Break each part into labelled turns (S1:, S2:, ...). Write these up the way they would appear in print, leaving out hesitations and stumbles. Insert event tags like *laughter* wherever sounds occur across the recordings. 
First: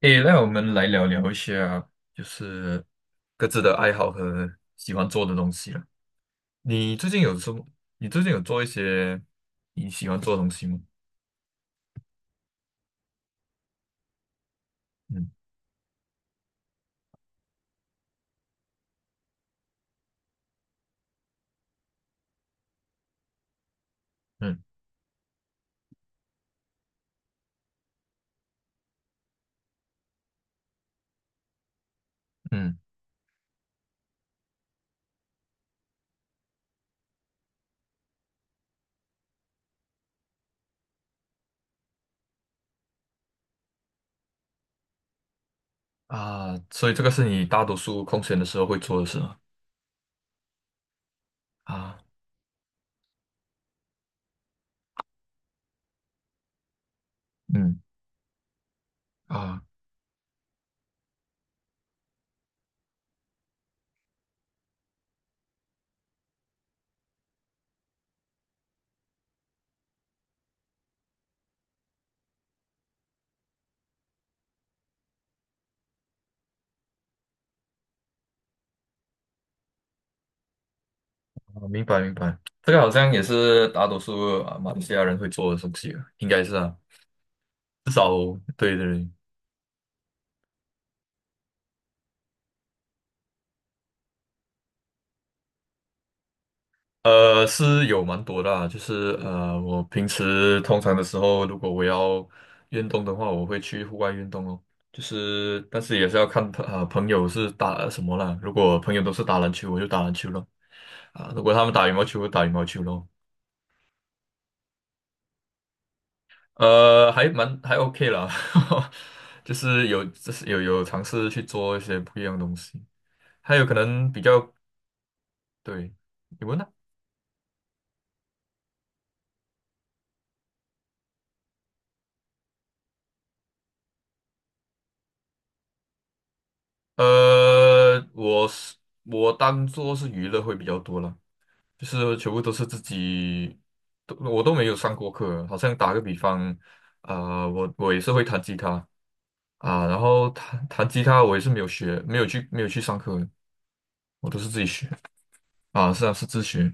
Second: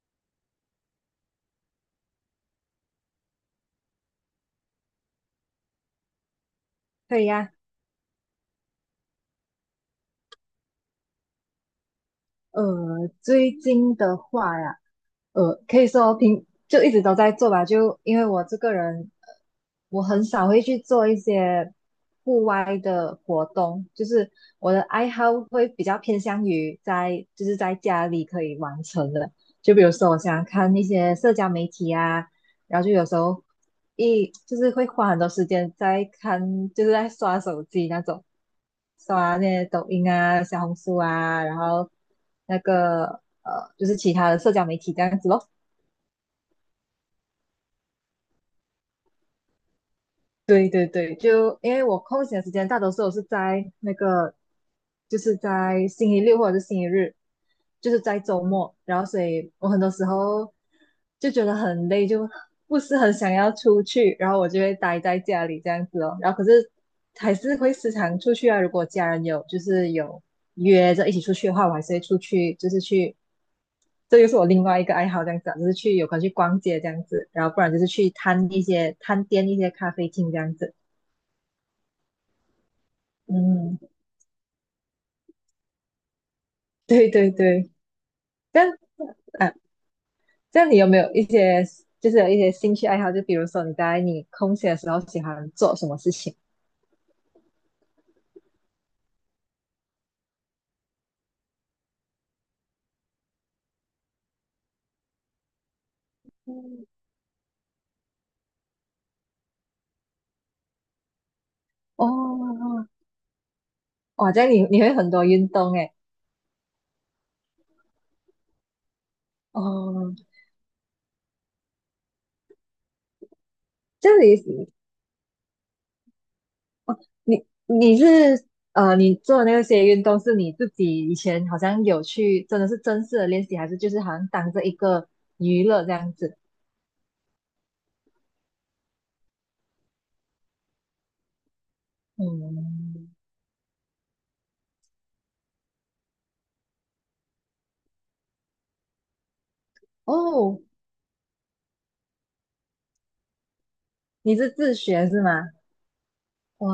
S1: 诶，那我们来聊聊一下，就是各自的爱好和喜欢做的东西了。你最
S2: 可
S1: 近
S2: 以
S1: 有什
S2: 呀。
S1: 么？你最近有做一些你喜欢做的东西吗？
S2: 呃，最近的话呀，
S1: 嗯
S2: 可以说平就一直都在做吧，就因为我这个人，我很少会去做一些户外的活动，就是
S1: 嗯
S2: 我的爱好会比较偏向于在就是在家里可以完成的，就比如说我想看一些社交媒体啊，
S1: 嗯
S2: 然后就有时候就是会花很多时间在看，就是在刷手机那种，刷那些抖音啊、小红书啊，然后那个就是其他的社交媒体这样子咯。
S1: 啊，所以这个是你大多数空闲的时候会做的事吗？
S2: 对对对，就因为我
S1: 啊，
S2: 空闲的时间大多数我是在那个，就是在星期六或者是星期日，
S1: 嗯
S2: 就是在周末，然后所以
S1: 啊，
S2: 我很多时候就觉得很累，就不是很想要出去，然后我就会待在家里这样子哦。然后可是还是会时常出去啊，如果家人有就是有约着一起出去的话，我还是会出去，就是去。这就是我另外一个爱好，这样子啊，就是去有空去逛街这样子，然后不然就是去探店一些咖啡厅这样子。
S1: 啊，明白明白，这个好像也是
S2: 嗯，
S1: 大多数啊马来西亚人会做的东西啊，应该是啊。
S2: 对对对，这样
S1: 对对。
S2: 啊，这样你有没有一些兴趣爱好？就比如说你空闲的时候喜欢做什么事情？
S1: 是有蛮多的啊，就是我平时通常的时候，如果我要运动的话，我会去户外运动哦。就是，但是也是要看
S2: 嗯，
S1: 朋友是打什么啦。如果朋友都是打篮球，我就打篮球咯。啊，如果他们打羽毛球，我打羽毛
S2: 哦，
S1: 球咯。
S2: 哇，这样你会很多运动诶。
S1: 还 OK 啦，*laughs* 就是
S2: 哦，
S1: 有有尝试去做一些不一样的东西，还有可
S2: 这
S1: 能
S2: 样
S1: 比较。对，你问呢？
S2: 你你是你做的那些运动是你自己以前好像有去，真的是正式的练习，还是就是好像当着一个娱乐这样子？
S1: 呃，我是我当做是娱乐会比较多了。就是全部都是自
S2: 嗯，
S1: 己，我都没有上过课。好像打个比方，啊、我也是会弹吉他，啊、然后
S2: 哦，
S1: 弹弹吉他我也是没有学，没有去上课，我
S2: 你
S1: 都是
S2: 是
S1: 自己
S2: 自
S1: 学。
S2: 学是吗？
S1: 啊，是啊，是自
S2: 哇，
S1: 学。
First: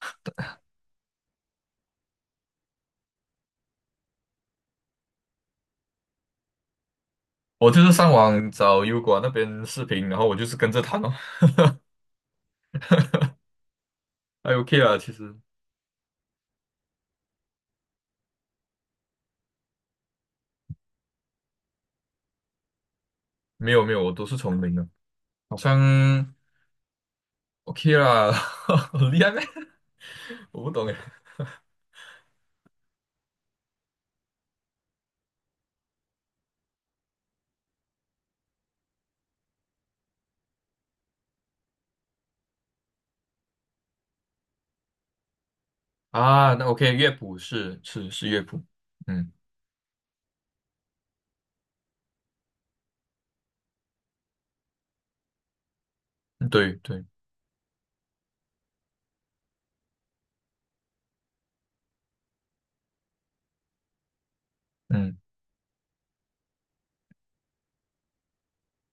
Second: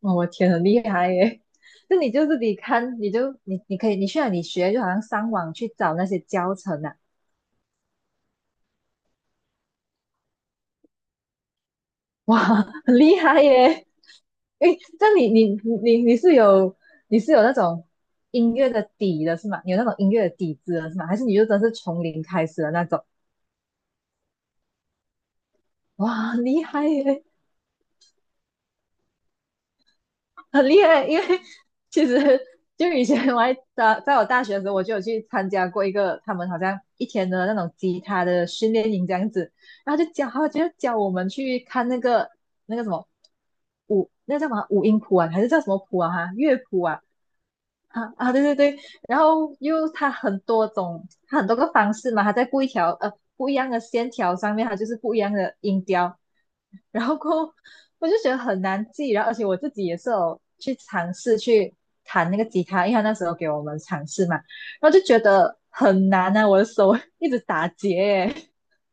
S2: 哦我天，很厉害耶！*laughs* 那你就自己看，你就你可以，你去哪里学？就好像上网去找那些教程啊，
S1: 我就是上网找油管那边视频，然后我就是跟着弹哦。*laughs*
S2: 哇，很厉害耶！
S1: 还 OK
S2: 诶，
S1: 啦。
S2: 这
S1: 其
S2: 样
S1: 实
S2: 你你是有你是有那种音乐的底的是吗？你有那种音乐的底子的是吗？还是你就真是从零开始的那种？
S1: 没有没有，我都是从零的，好像
S2: 哇，很厉害耶，
S1: OK 啦，*laughs* 很厉害咩？*laughs* 我
S2: 很
S1: 不
S2: 厉
S1: 懂哎。
S2: 害！因为其实就以前我还在我大学的时候，我就有去参加过一个他们好像一天的那种吉他的训练营这样子，然后就教我们去看那个什么那叫什么五音谱啊，还是叫什么谱啊？哈，
S1: 啊，
S2: 乐
S1: 那
S2: 谱
S1: OK，
S2: 啊。
S1: 乐谱
S2: 啊
S1: 是
S2: 啊，
S1: 乐
S2: 对对
S1: 谱。
S2: 对，然
S1: 嗯，
S2: 后又它很多种，它很多个方式嘛，它在不一样的线条上面，它就是不一样的音调，
S1: 对对。
S2: 然后过后我就觉得很难记，然后而且我自己也是有去尝试去弹那个吉他，因为他那时候给我们尝试嘛，然后就
S1: 嗯。
S2: 觉得很难啊，我的手 *laughs* 一直打结耶，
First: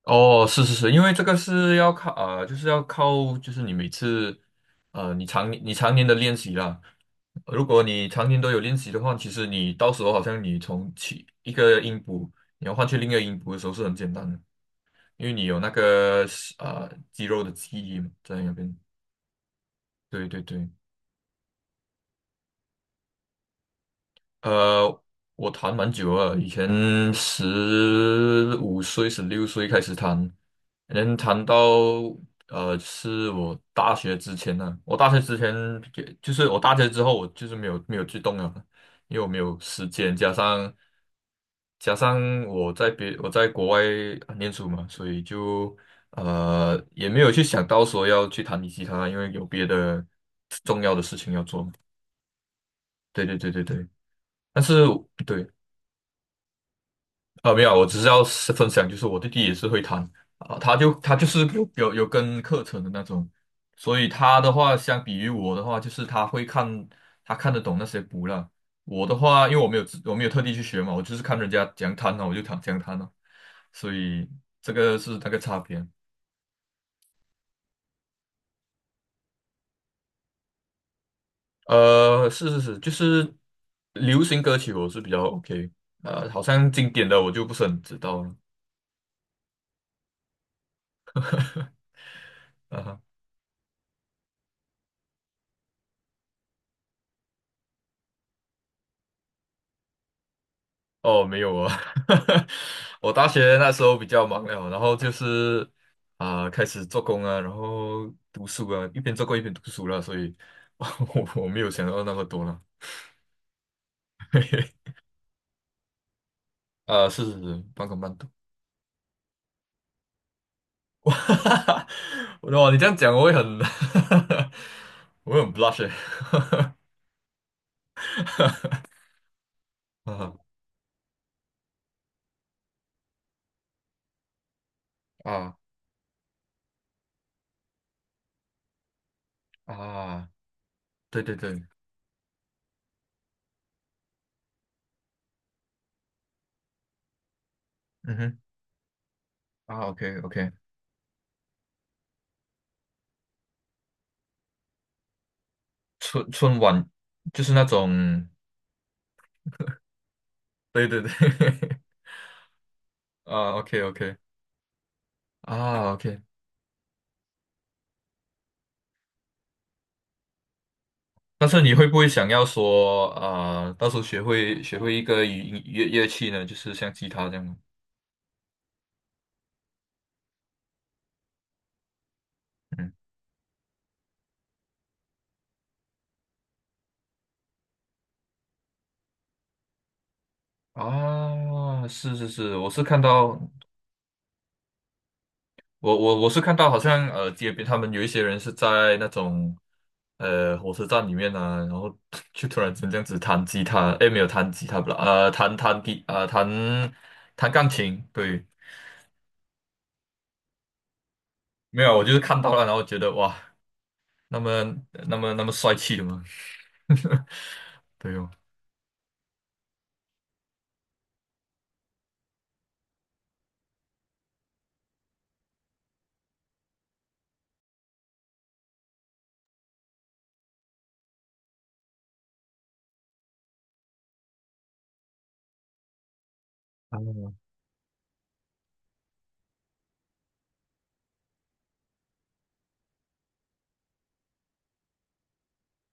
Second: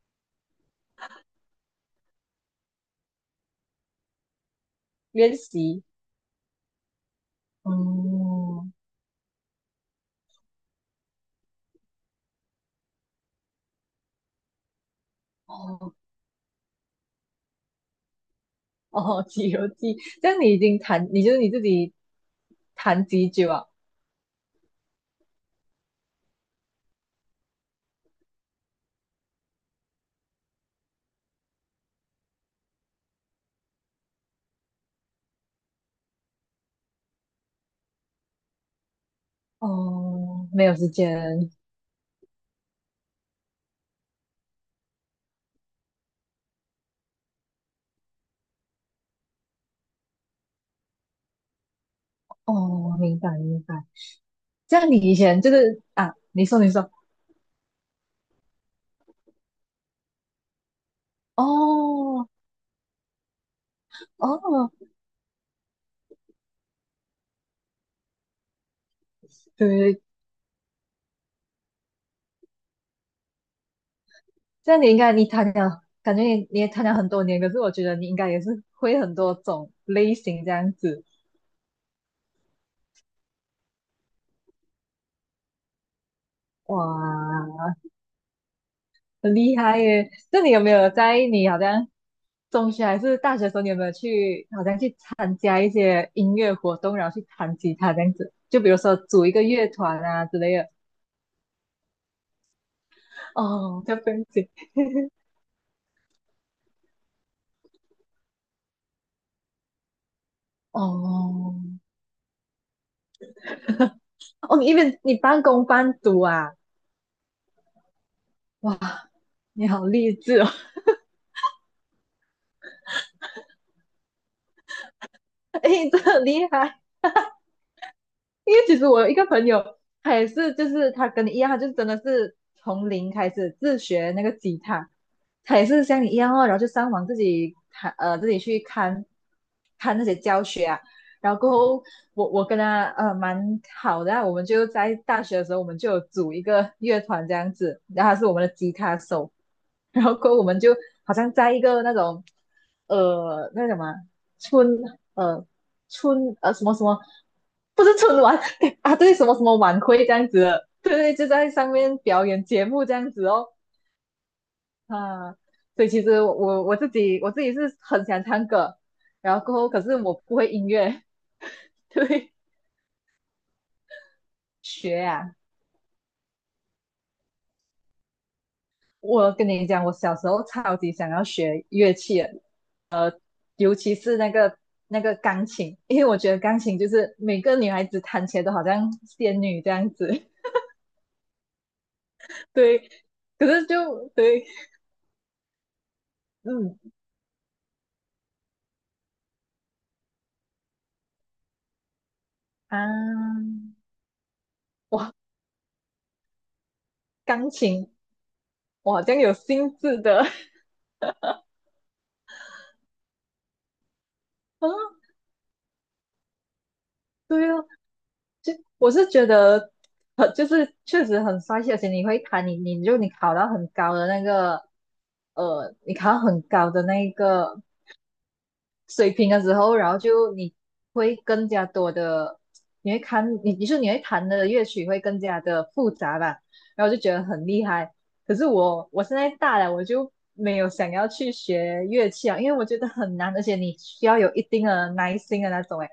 S1: 哦，是是是，因为这个是要靠就是要靠，就是你每次
S2: 练
S1: 你
S2: 习，
S1: 常年的练习啦。如果你常年都有
S2: 嗯，
S1: 练习的话，其实你到时候好像你从起一个音符，你要换去另一个音符的时候是很简单的，因为你有那
S2: 哦
S1: 个肌肉的记忆嘛，在那边。
S2: 哦，《西游记》，
S1: 对
S2: 这
S1: 对
S2: 样你已
S1: 对。
S2: 经弹，你就是你自己弹几久啊？
S1: 呃，我弹蛮久了，以前15岁、16岁开始弹，能弹到是我大学之前，也就是我大学之后，我就是没有去动了，因为我没有时间，加
S2: 哦，没
S1: 上
S2: 有时间。
S1: 加上我在别我在国外念书嘛，所以就也没有去想到说要去弹吉他，因为有别的重要的事情要做嘛。
S2: 哦，明
S1: 对
S2: 白
S1: 对对
S2: 明
S1: 对
S2: 白。
S1: 对。但
S2: 这
S1: 是
S2: 样你以前
S1: 对，
S2: 就是啊，你说你说，
S1: 啊，没有，我只是要是分享，就是我弟弟也是会弹啊。他就是有
S2: 哦
S1: 跟课程的那种，所以他的
S2: 哦，
S1: 话，相比于我的话，就是他看得懂那些谱了。我的话，因为
S2: 对对对
S1: 我没有特地去学嘛，我就是看人家怎样弹呢，我就弹怎样弹呢，所以
S2: 这
S1: 这
S2: 样你
S1: 个
S2: 应
S1: 是
S2: 该你
S1: 那个
S2: 谈
S1: 差
S2: 了，
S1: 别。
S2: 感觉你也谈了很多年，可是我觉得你应该也是会很多种类型这样子。
S1: 是是是，就是流行歌曲我是比较 OK，好像经典的我就
S2: 哇，
S1: 不是很知道了。
S2: 很厉害耶！那你有没有在你好像中学还是大学的时候，你有没有好像去参加一些音乐活动，然后去弹吉他这样子？就比如说组一个乐团啊之类的。
S1: 哦，没有啊，*laughs* 我大学那时
S2: 哦，叫
S1: 候比
S2: b e n
S1: 较忙了，然后就是啊、开始做工啊，然后读书啊，一边做工一边读书了，所以 *laughs* 我我
S2: 哦
S1: 没有想到那么多了。
S2: 哦，你因
S1: *laughs*
S2: 为你半工半读啊，
S1: 啊、是是是，半工半读。
S2: 哇，你好励志哦，
S1: *laughs* 哇，哇，你这样讲我会很 *laughs* 我会
S2: *laughs*
S1: 很
S2: 哎，
S1: blush
S2: 你
S1: 欸。
S2: 真的很厉害。因为其
S1: *laughs*
S2: 实我有一个朋友，他也
S1: 啊
S2: 是，就是他跟你一样，他就真的是从零开始自学那个吉他，
S1: 啊
S2: 他也是像你一样哦，然后就上网自己看，自己去看看那些
S1: 啊！
S2: 教学啊。
S1: 对
S2: 然
S1: 对
S2: 后过
S1: 对，
S2: 后，我跟他蛮好的啊我们就在大学的时候，我们就有组一个乐团这样子，然后
S1: 嗯
S2: 他是我
S1: 哼，
S2: 们的吉他手，
S1: 啊
S2: 然后
S1: ，OK
S2: 过后我
S1: OK，
S2: 们就好像在一个那种那个什么啊村呃
S1: 春
S2: 什么什
S1: 晚
S2: 么，
S1: 就是那
S2: 不是春
S1: 种，
S2: 晚 *laughs* 啊，对，什么什么晚会这样子的
S1: 对
S2: 对
S1: 对对。
S2: 对，就在上
S1: *laughs*
S2: 面表演节目这样子哦，
S1: 啊，OK OK。
S2: 啊，所以
S1: 啊
S2: 其
S1: ，OK，
S2: 实我自己是很想唱歌，然后可是我不会音乐，
S1: 但是你
S2: *laughs*
S1: 会不会想
S2: 对，
S1: 要说啊，到时候学会
S2: 学
S1: 一个
S2: 啊，
S1: 乐乐器呢？就是像吉他这样吗？
S2: 我跟你讲，我小时候超级想要学乐器的
S1: 嗯
S2: 尤其是那个钢琴，因为我觉得钢琴就是每个女孩子弹起来都好像仙女这样子，*laughs*
S1: 啊，是是是，我是
S2: 对。
S1: 看到
S2: 可是就对，
S1: 好
S2: 嗯，
S1: 像街边他们有一些人是在那种火车站里面啊，然后 *laughs* 就突然间这样子弹
S2: 啊，
S1: 吉他。诶，没有弹吉他不啦，
S2: 哇，
S1: 呃，弹弹吉啊、呃、弹
S2: 钢
S1: 弹钢
S2: 琴，
S1: 琴，对。
S2: 我好像有心智的 *laughs*
S1: 没有，我就是看到了，然后觉得哇，那么
S2: 啊，
S1: 那么那么帅气的吗？*laughs*
S2: 对啊，
S1: 对哦。
S2: 就我是觉得，就是确实很帅气，而且你会弹，你考到很高的那个，你考到很高的那个水平的时候，然后就你会更加多的，你会看，你说你会弹的乐曲会更加的复杂吧，然后就
S1: 啊，
S2: 觉得很厉害。可是我现在大了，我就没有想要去学乐器啊，因为我觉得很难，而且你需要有一定的耐心的那种，诶，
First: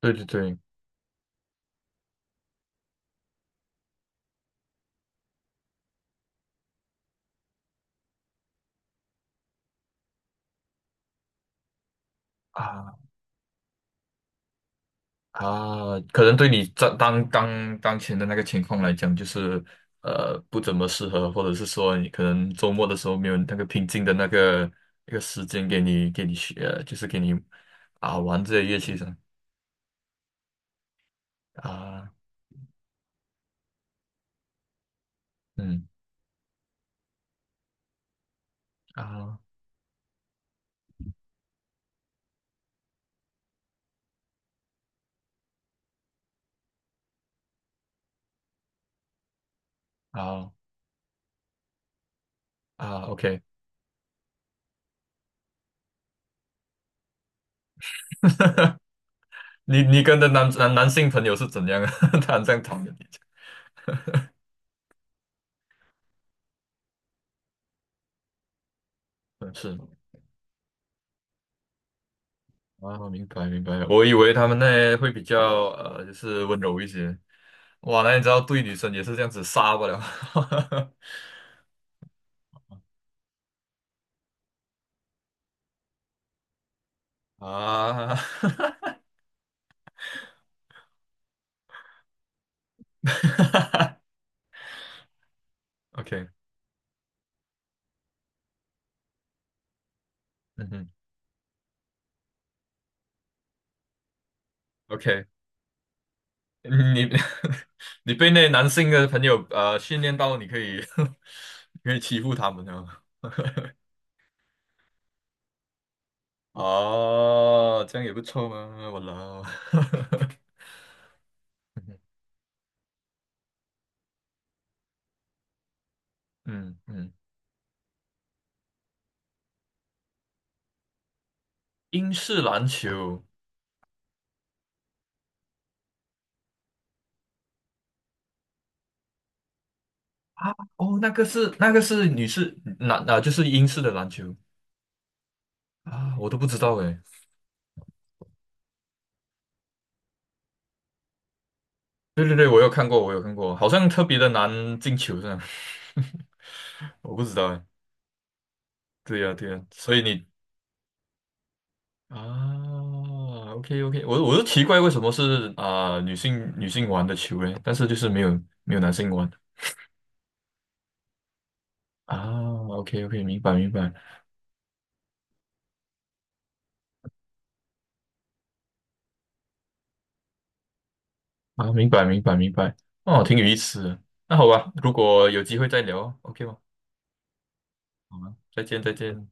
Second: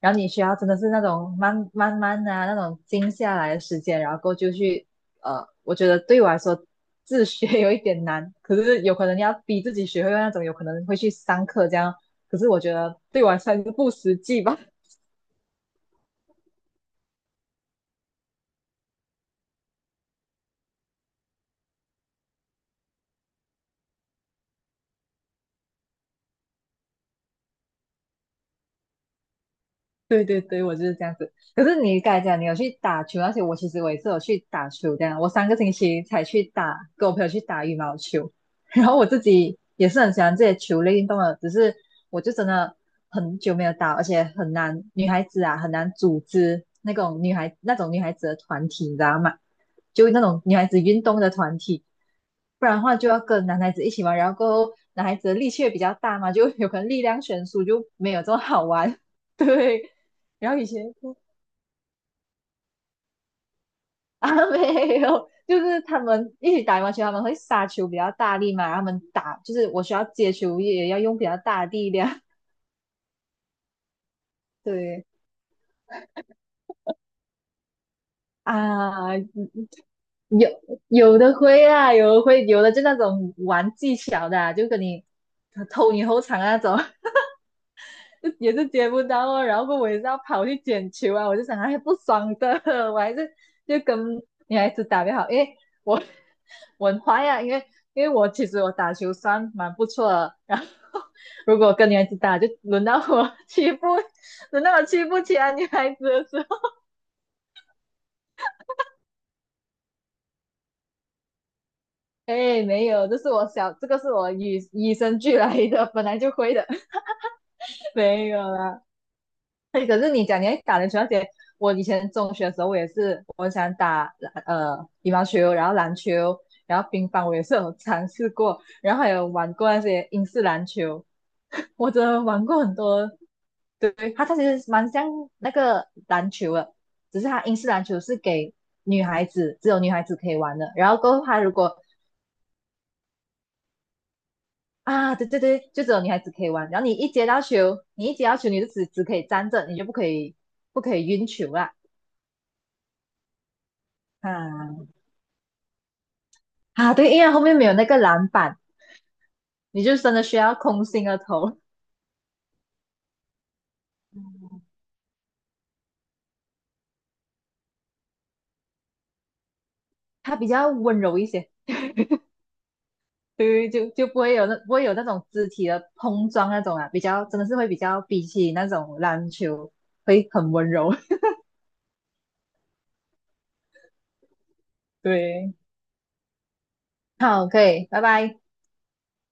S1: 对
S2: 然后
S1: 对
S2: 你需要
S1: 对，
S2: 真的是那种慢慢的，那种静下来的时间，然后过就去我觉得对我来说自学有一点难，*laughs* 可是有可能你要逼自己学会那种，有可能会去上课这样，可是我觉
S1: 啊
S2: 得对我来说还是不实际吧。
S1: 啊，可能对你当前的那个情况来讲，就是不怎么适合，或者是说你可能周末的时候没有那个平静的那个一个时间给你学，就是给你啊玩这些乐器上
S2: 对对对，我就是这样子。可是你
S1: 啊，
S2: 刚才讲你有去打球那些，而且我其实也是有去打球这样。我三个星
S1: 嗯
S2: 期才去打，跟我朋友去打羽毛球。*laughs* 然后我自
S1: 啊
S2: 己也是很喜欢这些球类运动的，只是我就真的很久没有打，而且很难，女孩子啊很难组织那种女孩子的团体，你知道吗？就那种
S1: 啊
S2: 女孩子运动的团体，不然的话
S1: 啊
S2: 就要
S1: ，OK，
S2: 跟男孩子一起玩，然后过后男孩子的力气也比较大嘛，就有可能力量悬殊就没有这么好
S1: *laughs*
S2: 玩。*laughs* 对，
S1: 你跟的
S2: 然后以
S1: 男
S2: 前
S1: 性朋友是怎样啊？*laughs* 他很这样讨厌你，
S2: 啊没有，就是他们一起打羽毛球，他们会杀球比较大力嘛，然后他们打
S1: *laughs* 嗯
S2: 就是
S1: 是。
S2: 我需要接球也要用比较大的力量。
S1: 啊，明白明白，我以为他们
S2: *laughs*
S1: 那
S2: 对
S1: 会比较就是温柔一些。哇，那你知道对女生也
S2: 啊，
S1: 是这样子杀不了
S2: 有
S1: *laughs*
S2: 有的会啊，有的会，有的就那种玩技巧的啊就跟你偷你后场啊那种。
S1: 啊
S2: *laughs* 就也是接不到哦，然后我也是要跑去捡球啊，我就想哎不爽的，*laughs* 我还是就
S1: *laughs*
S2: 跟女孩子打比较好，因为我
S1: ？OK，
S2: *laughs* 我很坏啊，因为我其实打球算蛮不错的，然后
S1: 嗯哼
S2: *laughs* 如果跟女孩子打，就轮到我欺负，*laughs* 轮到我欺负
S1: ，OK，
S2: 其他女孩子的时候，
S1: 你 *laughs* 你被那男性的朋友训练到你可以 *laughs* 你可以欺
S2: *laughs*
S1: 负他
S2: 哎
S1: 们
S2: 没
S1: 了。
S2: 有，这个是我与生俱来的，本来就会的，*laughs*
S1: 哦，这样也不
S2: 没有
S1: 错嘛，
S2: 啦。
S1: 我老，
S2: *laughs* 对，可是你讲你还打篮球那些，我以
S1: *laughs*
S2: 前中学的时候，我也是，我很想打呃羽毛球，然后篮球，
S1: 嗯
S2: 然后乒
S1: 嗯，
S2: 乓，我也是有尝试过，然后还有玩过那些英式篮球，*laughs* 我真
S1: 英
S2: 的
S1: 式
S2: 玩过
S1: 篮
S2: 很多。
S1: 球。
S2: 对，它其实蛮像那个篮球的，只是它英式篮球是给女孩子，只有女孩子可以玩的。然后
S1: 哦，
S2: 过后，它如
S1: 那
S2: 果
S1: 个是女士篮啊，就是英式的篮球。
S2: 啊，对对对，就只有女
S1: 啊，
S2: 孩
S1: 我
S2: 子
S1: 都
S2: 可
S1: 不
S2: 以
S1: 知
S2: 玩。
S1: 道
S2: 然后你
S1: 诶。
S2: 一接到球，你一接到球，你就只可以站着，你就不可以不可以运球啦。
S1: 对对对，我有看过，我有看过，好像特别的难
S2: 啊，
S1: 进球这样，
S2: 啊，
S1: *laughs*
S2: 对，
S1: 我
S2: 因
S1: 不
S2: 为
S1: 知
S2: 后
S1: 道
S2: 面
S1: 诶。
S2: 没有那个篮板，
S1: 对呀对呀，
S2: 你
S1: 所
S2: 就
S1: 以
S2: 真的
S1: 你
S2: 需要空心的投，
S1: 啊，OK OK，我都奇怪为什么是啊、女性玩的球诶，但是就是没有男性玩
S2: *laughs* 它比较温柔一些，
S1: 啊。OK OK，明白明
S2: 对，就
S1: 白。
S2: 就不会有那不会有那种肢体的碰撞那种啊，比较真的是会比起那种篮球会很温柔。*laughs*
S1: 啊，明白明白明白，哦，挺有意思的。那好吧，如果有
S2: 对，
S1: 机会再聊哦，OK 吗？
S2: 好，可以，拜
S1: 好吧，
S2: 拜。
S1: 再见再见。